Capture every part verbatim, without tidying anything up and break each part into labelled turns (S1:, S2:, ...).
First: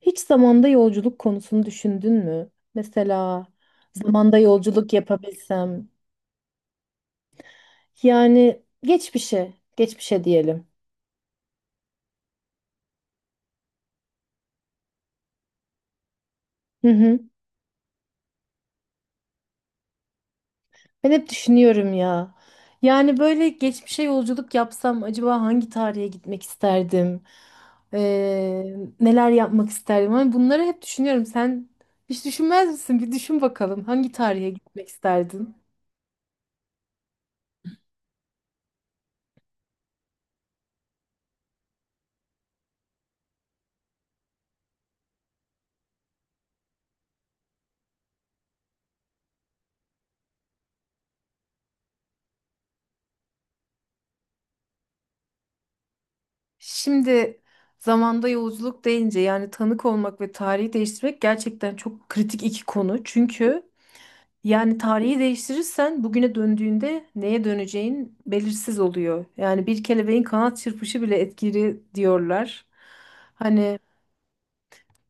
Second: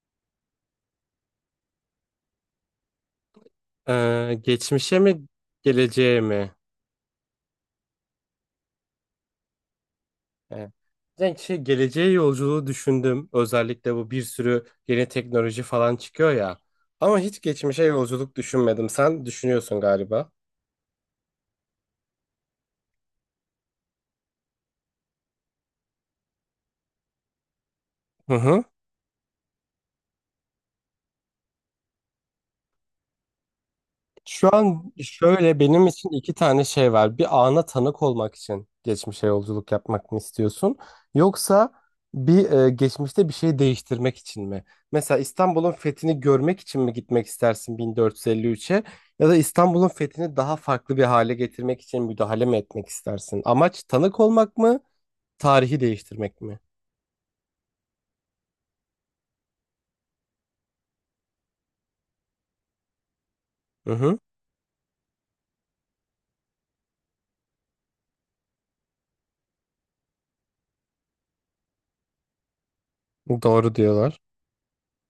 S1: Hiç zamanda yolculuk konusunu düşündün mü? Mesela
S2: Ee,
S1: zamanda yolculuk
S2: geçmişe mi
S1: yapabilsem.
S2: geleceğe mi?
S1: Yani geçmişe, geçmişe diyelim.
S2: Ee, Ben şey, geleceğe yolculuğu düşündüm. Özellikle bu bir sürü yeni teknoloji falan çıkıyor ya.
S1: Hı
S2: Ama
S1: hı.
S2: hiç geçmişe yolculuk düşünmedim. Sen düşünüyorsun galiba.
S1: Ben hep düşünüyorum ya. Yani böyle geçmişe yolculuk yapsam acaba hangi tarihe gitmek isterdim?
S2: Hı
S1: Ee,
S2: hı.
S1: neler yapmak isterdim? Hani bunları hep düşünüyorum. Sen hiç düşünmez misin? Bir düşün bakalım hangi
S2: Şu
S1: tarihe gitmek
S2: an şöyle
S1: isterdin?
S2: benim için iki tane şey var. Bir ana tanık olmak için geçmişe yolculuk yapmak mı istiyorsun? Yoksa bir e, geçmişte bir şey değiştirmek için mi? Mesela İstanbul'un fethini görmek için mi gitmek istersin bin dört yüz elli üçe? Ya da İstanbul'un fethini daha farklı bir hale getirmek için müdahale mi etmek istersin? Amaç tanık olmak mı? Tarihi değiştirmek mi?
S1: Şimdi zamanda yolculuk deyince yani tanık olmak ve tarihi değiştirmek gerçekten çok kritik iki konu. Çünkü
S2: Hı hı,
S1: yani tarihi değiştirirsen bugüne döndüğünde neye döneceğin belirsiz oluyor. Yani bir kelebeğin kanat çırpışı bile etkili diyorlar.
S2: doğru
S1: Hani
S2: diyorlar.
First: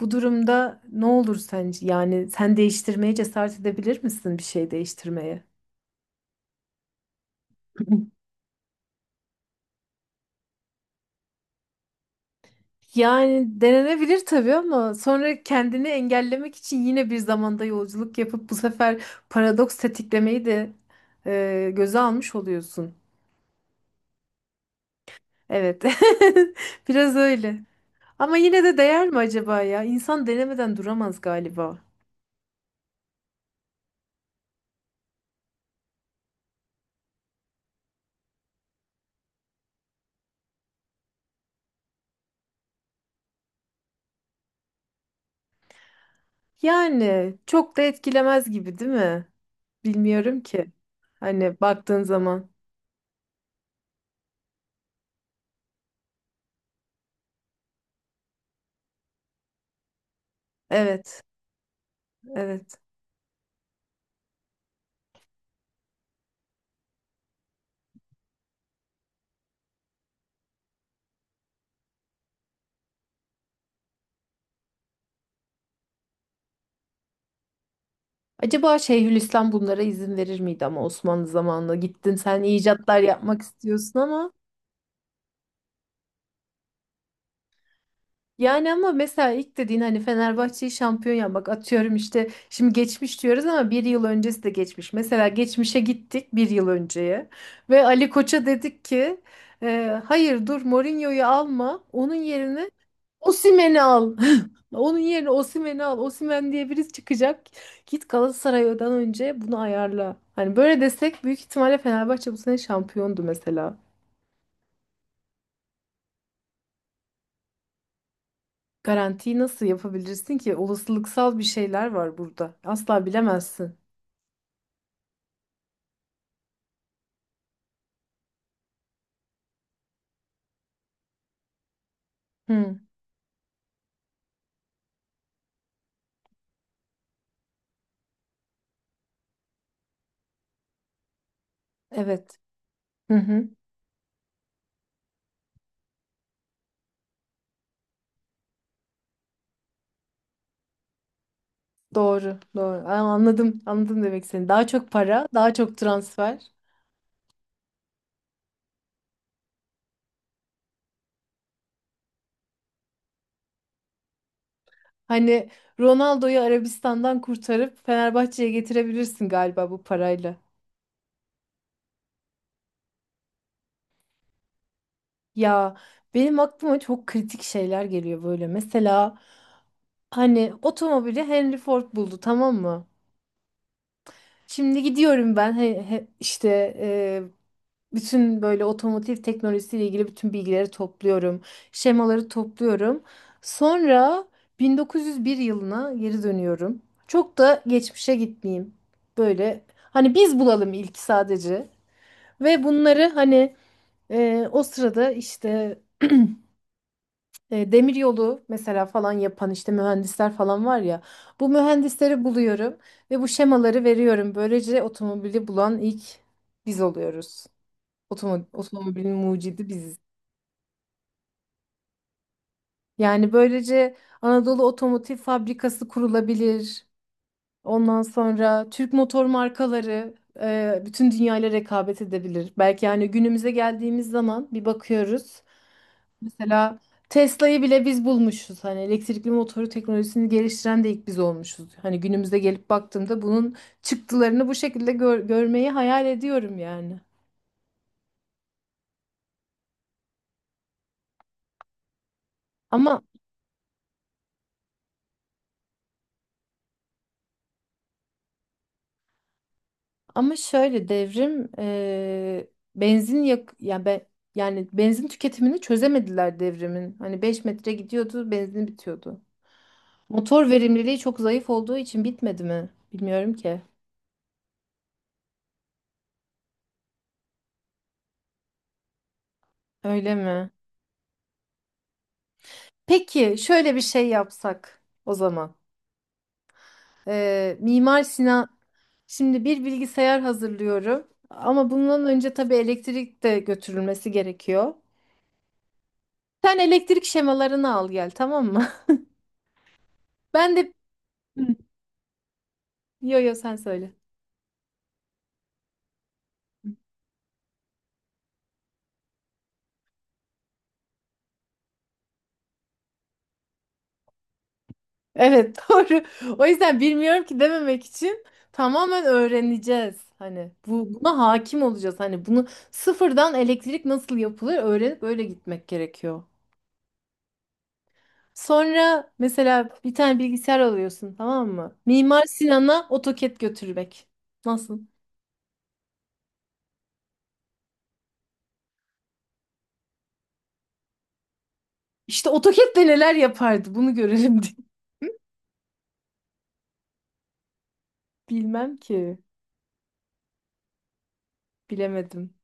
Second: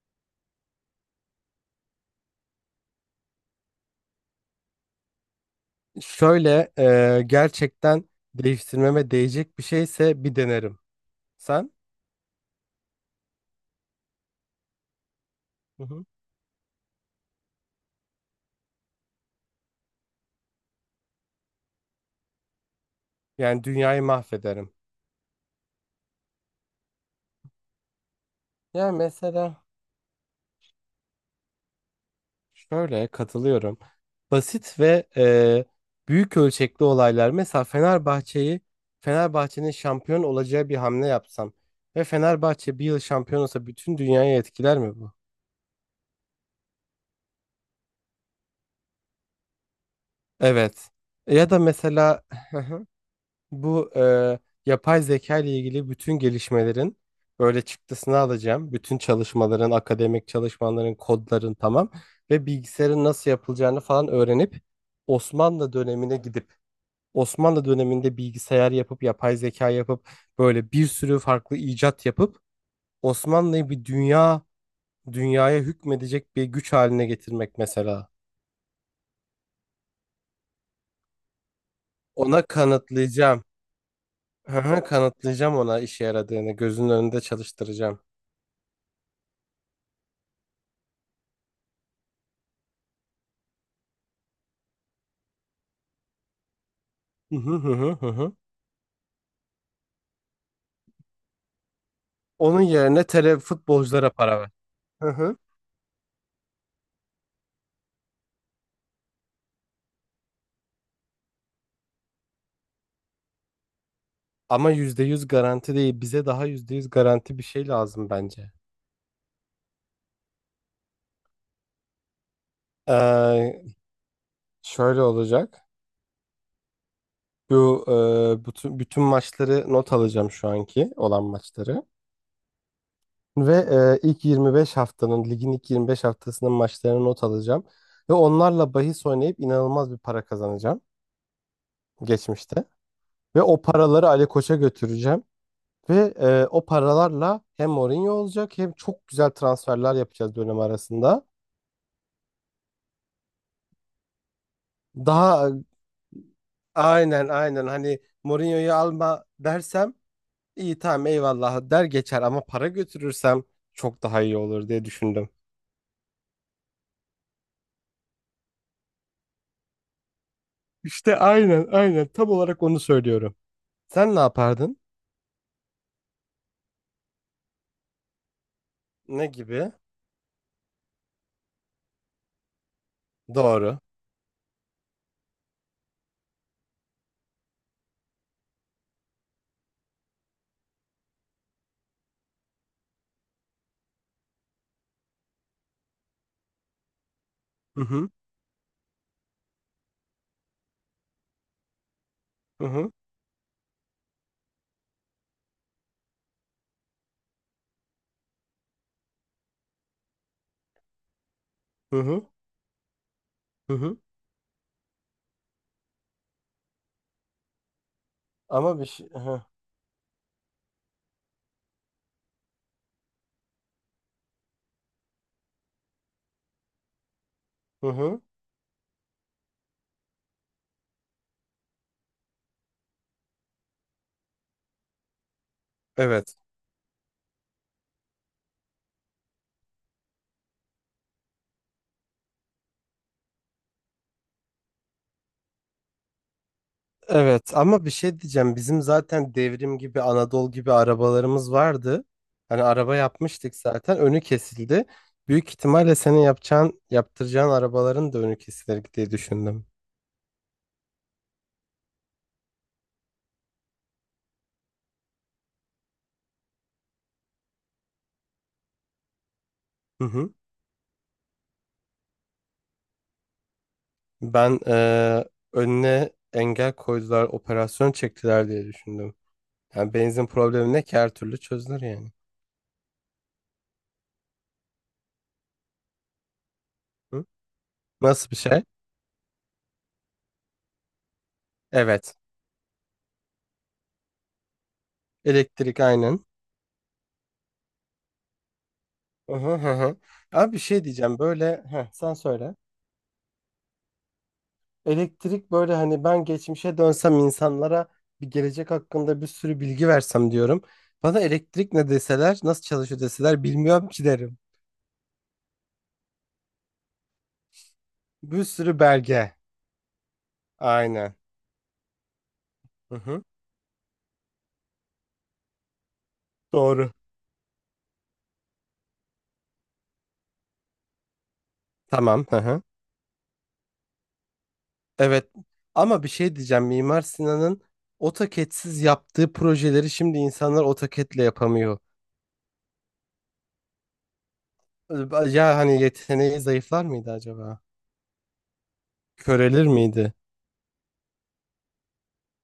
S1: bu durumda ne olur sence? Yani sen değiştirmeye cesaret edebilir misin bir şey değiştirmeye?
S2: Şöyle e, gerçekten değiştirmeme değecek bir şeyse bir denerim. Sen?
S1: Yani denenebilir tabii ama sonra kendini engellemek için yine bir zamanda yolculuk yapıp bu sefer paradoks tetiklemeyi de e, göze almış oluyorsun.
S2: Yani dünyayı mahvederim.
S1: Evet. Biraz öyle. Ama yine de
S2: Yani
S1: değer mi acaba
S2: mesela
S1: ya? İnsan denemeden duramaz galiba.
S2: şöyle katılıyorum. Basit ve e, büyük ölçekli olaylar. Mesela Fenerbahçe'yi Fenerbahçe'nin şampiyon olacağı bir hamle yapsam ve Fenerbahçe bir yıl şampiyon olsa bütün dünyayı etkiler mi bu?
S1: Yani çok da etkilemez gibi değil mi? Bilmiyorum ki.
S2: Evet. Ya da
S1: Hani baktığın
S2: mesela
S1: zaman.
S2: bu e, yapay zeka ile ilgili bütün gelişmelerin böyle çıktısını alacağım. Bütün çalışmaların, akademik çalışmaların,
S1: Evet.
S2: kodların tamam ve
S1: Evet.
S2: bilgisayarın nasıl yapılacağını falan öğrenip Osmanlı dönemine gidip Osmanlı döneminde bilgisayar yapıp yapay zeka yapıp böyle bir sürü farklı icat yapıp Osmanlı'yı bir dünya dünyaya hükmedecek bir güç haline getirmek mesela.
S1: Acaba Şeyhülislam bunlara izin verir miydi ama Osmanlı zamanında gittin sen
S2: Ona
S1: icatlar yapmak
S2: kanıtlayacağım.
S1: istiyorsun ama
S2: Hı hı, kanıtlayacağım ona işe yaradığını, gözünün önünde çalıştıracağım.
S1: yani ama mesela ilk dediğin hani Fenerbahçe'yi şampiyon yapmak atıyorum işte şimdi geçmiş diyoruz ama bir yıl öncesi de geçmiş. Mesela geçmişe gittik bir yıl önceye
S2: Hı hı hı
S1: ve
S2: hı hı
S1: Ali
S2: hı.
S1: Koç'a dedik ki "E, hayır dur, Mourinho'yu alma, onun
S2: Onun
S1: yerine
S2: yerine tele
S1: Osimhen'i
S2: futbolculara
S1: al.
S2: para ver.
S1: Onun
S2: Hı
S1: yerine
S2: hı.
S1: Osimhen'i al. Osimhen diye birisi çıkacak. Git Galatasaray'dan önce bunu ayarla." Hani böyle desek büyük ihtimalle Fenerbahçe bu sene şampiyondu mesela.
S2: Ama yüzde yüz garanti değil. Bize daha yüzde yüz garanti bir şey lazım bence.
S1: Garantiyi nasıl yapabilirsin ki? Olasılıksal bir şeyler var burada. Asla
S2: Ee,
S1: bilemezsin.
S2: Şöyle olacak. Bu e, bütün, bütün maçları not alacağım şu anki olan maçları.
S1: Hı,
S2: Ve e, ilk yirmi beş haftanın, ligin ilk yirmi beş haftasının maçlarını not alacağım. Ve onlarla bahis oynayıp inanılmaz bir para kazanacağım
S1: evet.
S2: geçmişte.
S1: Hı
S2: Ve
S1: hı.
S2: o paraları Ali Koç'a götüreceğim. Ve e, o paralarla hem Mourinho olacak hem çok güzel transferler yapacağız dönem arasında.
S1: Doğru, doğru. Aa, anladım, anladım demek seni. Daha çok para,
S2: Daha
S1: daha çok transfer.
S2: aynen aynen hani Mourinho'yu alma dersem iyi tamam eyvallah der geçer ama para götürürsem çok daha iyi olur diye düşündüm.
S1: Hani Ronaldo'yu Arabistan'dan kurtarıp Fenerbahçe'ye getirebilirsin galiba bu parayla.
S2: İşte aynen aynen tam olarak onu söylüyorum. Sen ne yapardın?
S1: Ya, benim aklıma çok kritik şeyler geliyor böyle. Mesela
S2: Ne gibi?
S1: hani otomobili Henry Ford buldu, tamam mı?
S2: Doğru.
S1: Şimdi gidiyorum ben he- he- işte e, bütün böyle otomotiv teknolojisiyle ilgili bütün bilgileri topluyorum. Şemaları topluyorum. Sonra bin dokuz yüz bir yılına geri dönüyorum. Çok da
S2: Hı hı.
S1: geçmişe gitmeyeyim. Böyle hani biz bulalım ilk sadece. Ve
S2: Hı hı.
S1: bunları hani e, o sırada işte E, demir yolu mesela falan yapan işte mühendisler falan var ya. Bu
S2: Hı
S1: mühendisleri
S2: hı.
S1: buluyorum ve bu
S2: Hı
S1: şemaları
S2: hı.
S1: veriyorum. Böylece otomobili bulan ilk biz oluyoruz. Otomo-
S2: Ama bir şey.
S1: otomobilin
S2: Hı hı.
S1: mucidi biziz. Yani böylece Anadolu Otomotiv Fabrikası kurulabilir.
S2: Hı
S1: Ondan
S2: hı.
S1: sonra Türk motor markaları e, bütün dünyayla rekabet edebilir. Belki yani günümüze geldiğimiz zaman bir bakıyoruz.
S2: Evet.
S1: Mesela Tesla'yı bile biz bulmuşuz. Hani elektrikli motoru teknolojisini geliştiren de ilk biz olmuşuz. Hani günümüze gelip baktığımda bunun çıktılarını bu şekilde gör- görmeyi hayal ediyorum yani.
S2: Evet ama bir şey diyeceğim. Bizim zaten devrim gibi Anadolu gibi arabalarımız vardı. Hani araba
S1: Ama
S2: yapmıştık zaten. Önü kesildi. Büyük ihtimalle senin yapacağın, yaptıracağın arabaların da önü kesilir diye düşündüm.
S1: ama şöyle devrim eee, benzin yak yani ben yani benzin tüketimini çözemediler devrimin. Hani beş metre gidiyordu, benzin bitiyordu.
S2: Hı hı.
S1: Motor verimliliği çok zayıf olduğu için bitmedi mi? Bilmiyorum ki.
S2: Ben eee, önüne engel koydular, operasyon çektiler diye düşündüm. Yani
S1: Öyle
S2: benzin
S1: mi?
S2: problemi ne ki her türlü çözülür yani.
S1: Peki şöyle bir şey yapsak o zaman.
S2: Hı?
S1: Ee, Mimar
S2: Nasıl bir
S1: Sinan
S2: şey?
S1: şimdi bir bilgisayar hazırlıyorum ama bundan
S2: Evet.
S1: önce tabii elektrik de götürülmesi gerekiyor.
S2: Elektrik aynen.
S1: Sen elektrik şemalarını al gel, tamam mı?
S2: Hı hı hı. Hı. Abi
S1: Ben
S2: bir
S1: de.
S2: şey diyeceğim.
S1: Hı.
S2: Böyle heh, sen söyle.
S1: yo yo sen söyle.
S2: Elektrik böyle hani ben geçmişe dönsem insanlara bir gelecek hakkında bir sürü bilgi versem diyorum. Bana elektrik ne deseler, nasıl çalışıyor deseler bilmiyorum ki derim.
S1: Evet, doğru. O yüzden bilmiyorum ki dememek için
S2: Bir sürü
S1: tamamen
S2: belge.
S1: öğreneceğiz. Hani bu,
S2: Aynen.
S1: buna hakim olacağız. Hani bunu
S2: Hı hı.
S1: sıfırdan elektrik nasıl yapılır öğrenip öyle gitmek gerekiyor.
S2: Doğru.
S1: Sonra mesela bir tane bilgisayar alıyorsun, tamam mı? Mimar
S2: Tamam. Hı hı.
S1: Sinan'a AutoCAD götürmek. Nasıl?
S2: Evet. Ama bir şey diyeceğim. Mimar Sinan'ın AutoCAD'siz yaptığı projeleri şimdi insanlar AutoCAD'le yapamıyor.
S1: İşte AutoCAD'le neler yapardı bunu görelim diye.
S2: Ya hani yeteneği zayıflar mıydı acaba?
S1: Bilmem ki.
S2: Körelir miydi?
S1: Bilemedim.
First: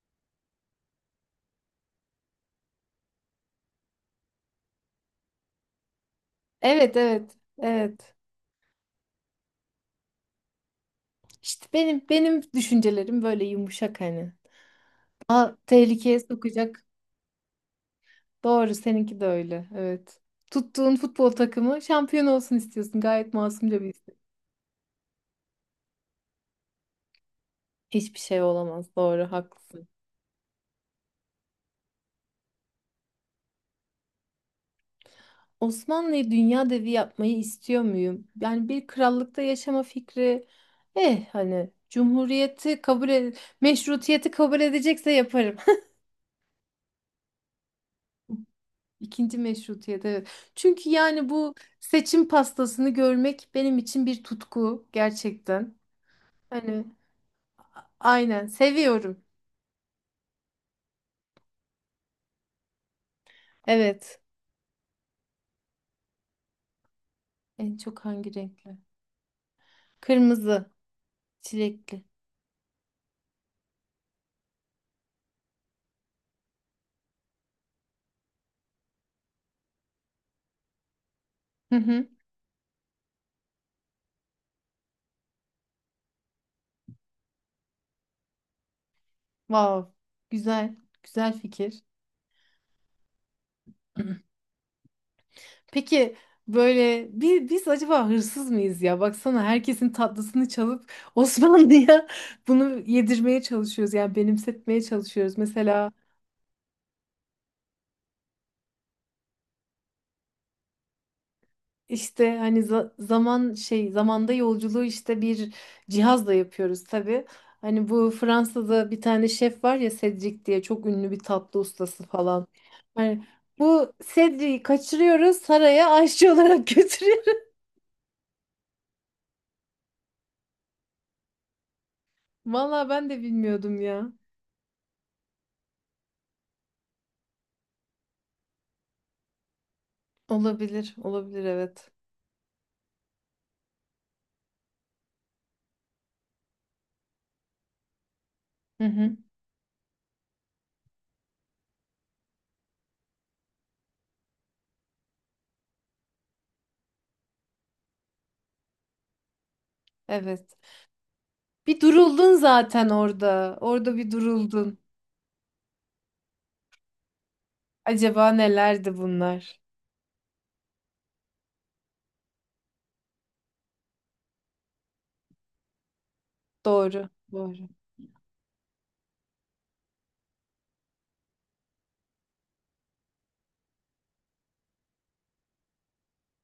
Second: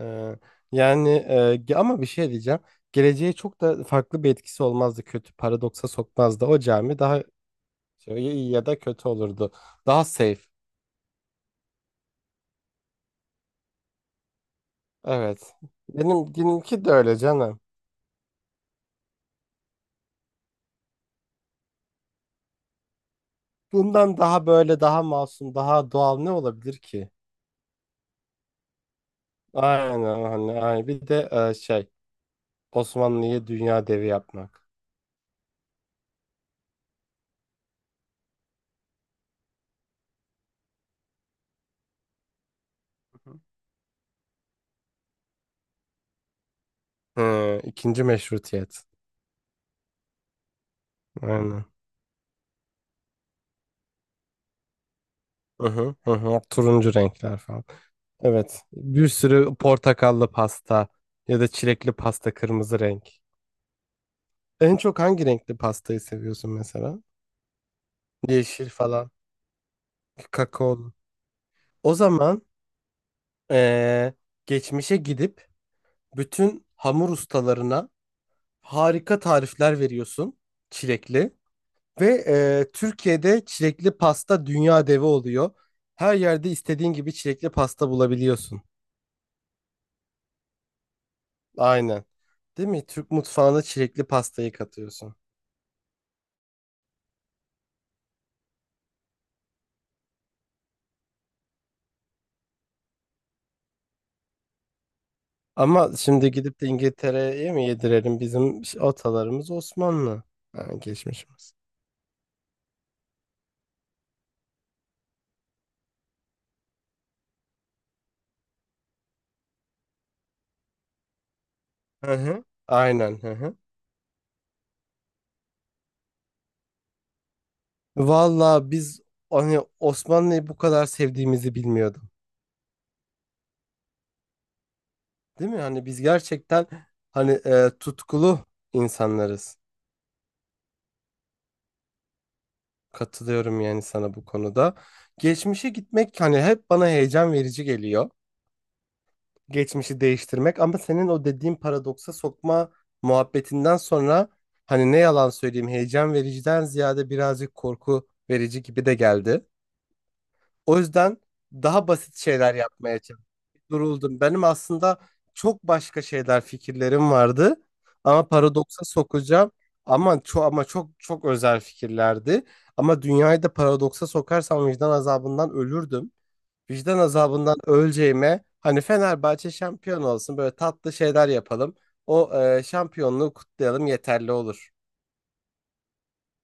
S2: Ee, Yani e, ge- ama bir şey diyeceğim. Geleceğe çok da farklı bir etkisi olmazdı. Kötü paradoksa sokmazdı. O
S1: Evet,
S2: cami daha
S1: evet. Evet.
S2: şey, iyi ya da kötü olurdu. Daha safe.
S1: İşte benim benim düşüncelerim böyle yumuşak hani. Aa,
S2: Evet.
S1: tehlikeye
S2: Benim
S1: sokacak.
S2: benimki de öyle canım.
S1: Doğru, seninki de öyle. Evet. Tuttuğun futbol takımı şampiyon olsun istiyorsun. Gayet masumca bir istek.
S2: Bundan daha böyle daha masum, daha doğal ne olabilir ki?
S1: Hiçbir şey olamaz. Doğru, haklısın.
S2: Aynen hani aynen. Bir de e, şey Osmanlı'yı dünya devi yapmak.
S1: Osmanlı'yı dünya devi yapmayı istiyor muyum? Yani bir krallıkta yaşama fikri eh hani cumhuriyeti kabul
S2: Hı
S1: ed- meşrutiyeti kabul edecekse yaparım.
S2: ikinci meşrutiyet.
S1: İkinci meşrutiyet, evet. Çünkü yani bu
S2: Aynen.
S1: seçim pastasını görmek benim için bir tutku
S2: Hı
S1: gerçekten.
S2: hı, hı hı.
S1: Hani
S2: Turuncu renkler falan.
S1: aynen
S2: Evet. Bir
S1: seviyorum.
S2: sürü portakallı pasta ya da çilekli pasta kırmızı renk.
S1: Evet.
S2: En çok hangi renkli pastayı seviyorsun mesela?
S1: En çok hangi
S2: Yeşil
S1: renkli?
S2: falan.
S1: Kırmızı,
S2: Kakaolu. O
S1: çilekli.
S2: zaman eee, geçmişe gidip bütün hamur ustalarına harika tarifler veriyorsun çilekli.
S1: Hı hı.
S2: Ve eee, Türkiye'de çilekli pasta dünya devi oluyor. Her yerde istediğin gibi çilekli pasta bulabiliyorsun.
S1: Wow. Güzel. Güzel fikir.
S2: Aynen. Değil mi? Türk mutfağına çilekli pastayı katıyorsun.
S1: Peki böyle bi- biz acaba hırsız mıyız ya? Baksana herkesin tatlısını çalıp Osmanlı'ya bunu yedirmeye çalışıyoruz. Yani benimsetmeye çalışıyoruz. Mesela
S2: Ama şimdi gidip de İngiltere'ye mi yedirelim? Bizim atalarımız Osmanlı. Ha, geçmişimiz.
S1: işte hani za- zaman şey zamanda yolculuğu işte bir cihazla yapıyoruz tabii. Hani bu Fransa'da bir tane şef var ya, Cedric diye çok ünlü bir tatlı ustası
S2: Hı hı.
S1: falan.
S2: Aynen.
S1: Hani
S2: Hı hı.
S1: bu Cedric'i kaçırıyoruz, saraya aşçı olarak götürüyoruz.
S2: Valla biz hani Osmanlı'yı bu kadar sevdiğimizi bilmiyordum.
S1: Vallahi ben de bilmiyordum ya.
S2: Değil mi? Hani biz gerçekten hani e, tutkulu insanlarız.
S1: Olabilir, olabilir, evet.
S2: Katılıyorum yani sana bu konuda. Geçmişe gitmek hani hep bana heyecan verici geliyor.
S1: Hı hı.
S2: Geçmişi değiştirmek ama senin o dediğin paradoksa sokma muhabbetinden sonra hani ne yalan söyleyeyim heyecan vericiden ziyade birazcık korku verici gibi de geldi.
S1: Evet.
S2: O yüzden
S1: Bir
S2: daha basit
S1: duruldun
S2: şeyler
S1: zaten
S2: yapmaya çalıştım.
S1: orada. Orada bir
S2: Duruldum. Benim
S1: duruldun.
S2: aslında çok başka şeyler fikirlerim vardı ama
S1: Acaba
S2: paradoksa
S1: nelerdi
S2: sokacağım
S1: bunlar?
S2: ama çok ama çok çok özel fikirlerdi. Ama dünyayı da paradoksa sokarsam vicdan azabından ölürdüm. Vicdan
S1: Doğru.
S2: azabından
S1: Doğru.
S2: öleceğime hani Fenerbahçe şampiyon olsun böyle tatlı şeyler yapalım. O e, şampiyonluğu kutlayalım yeterli olur.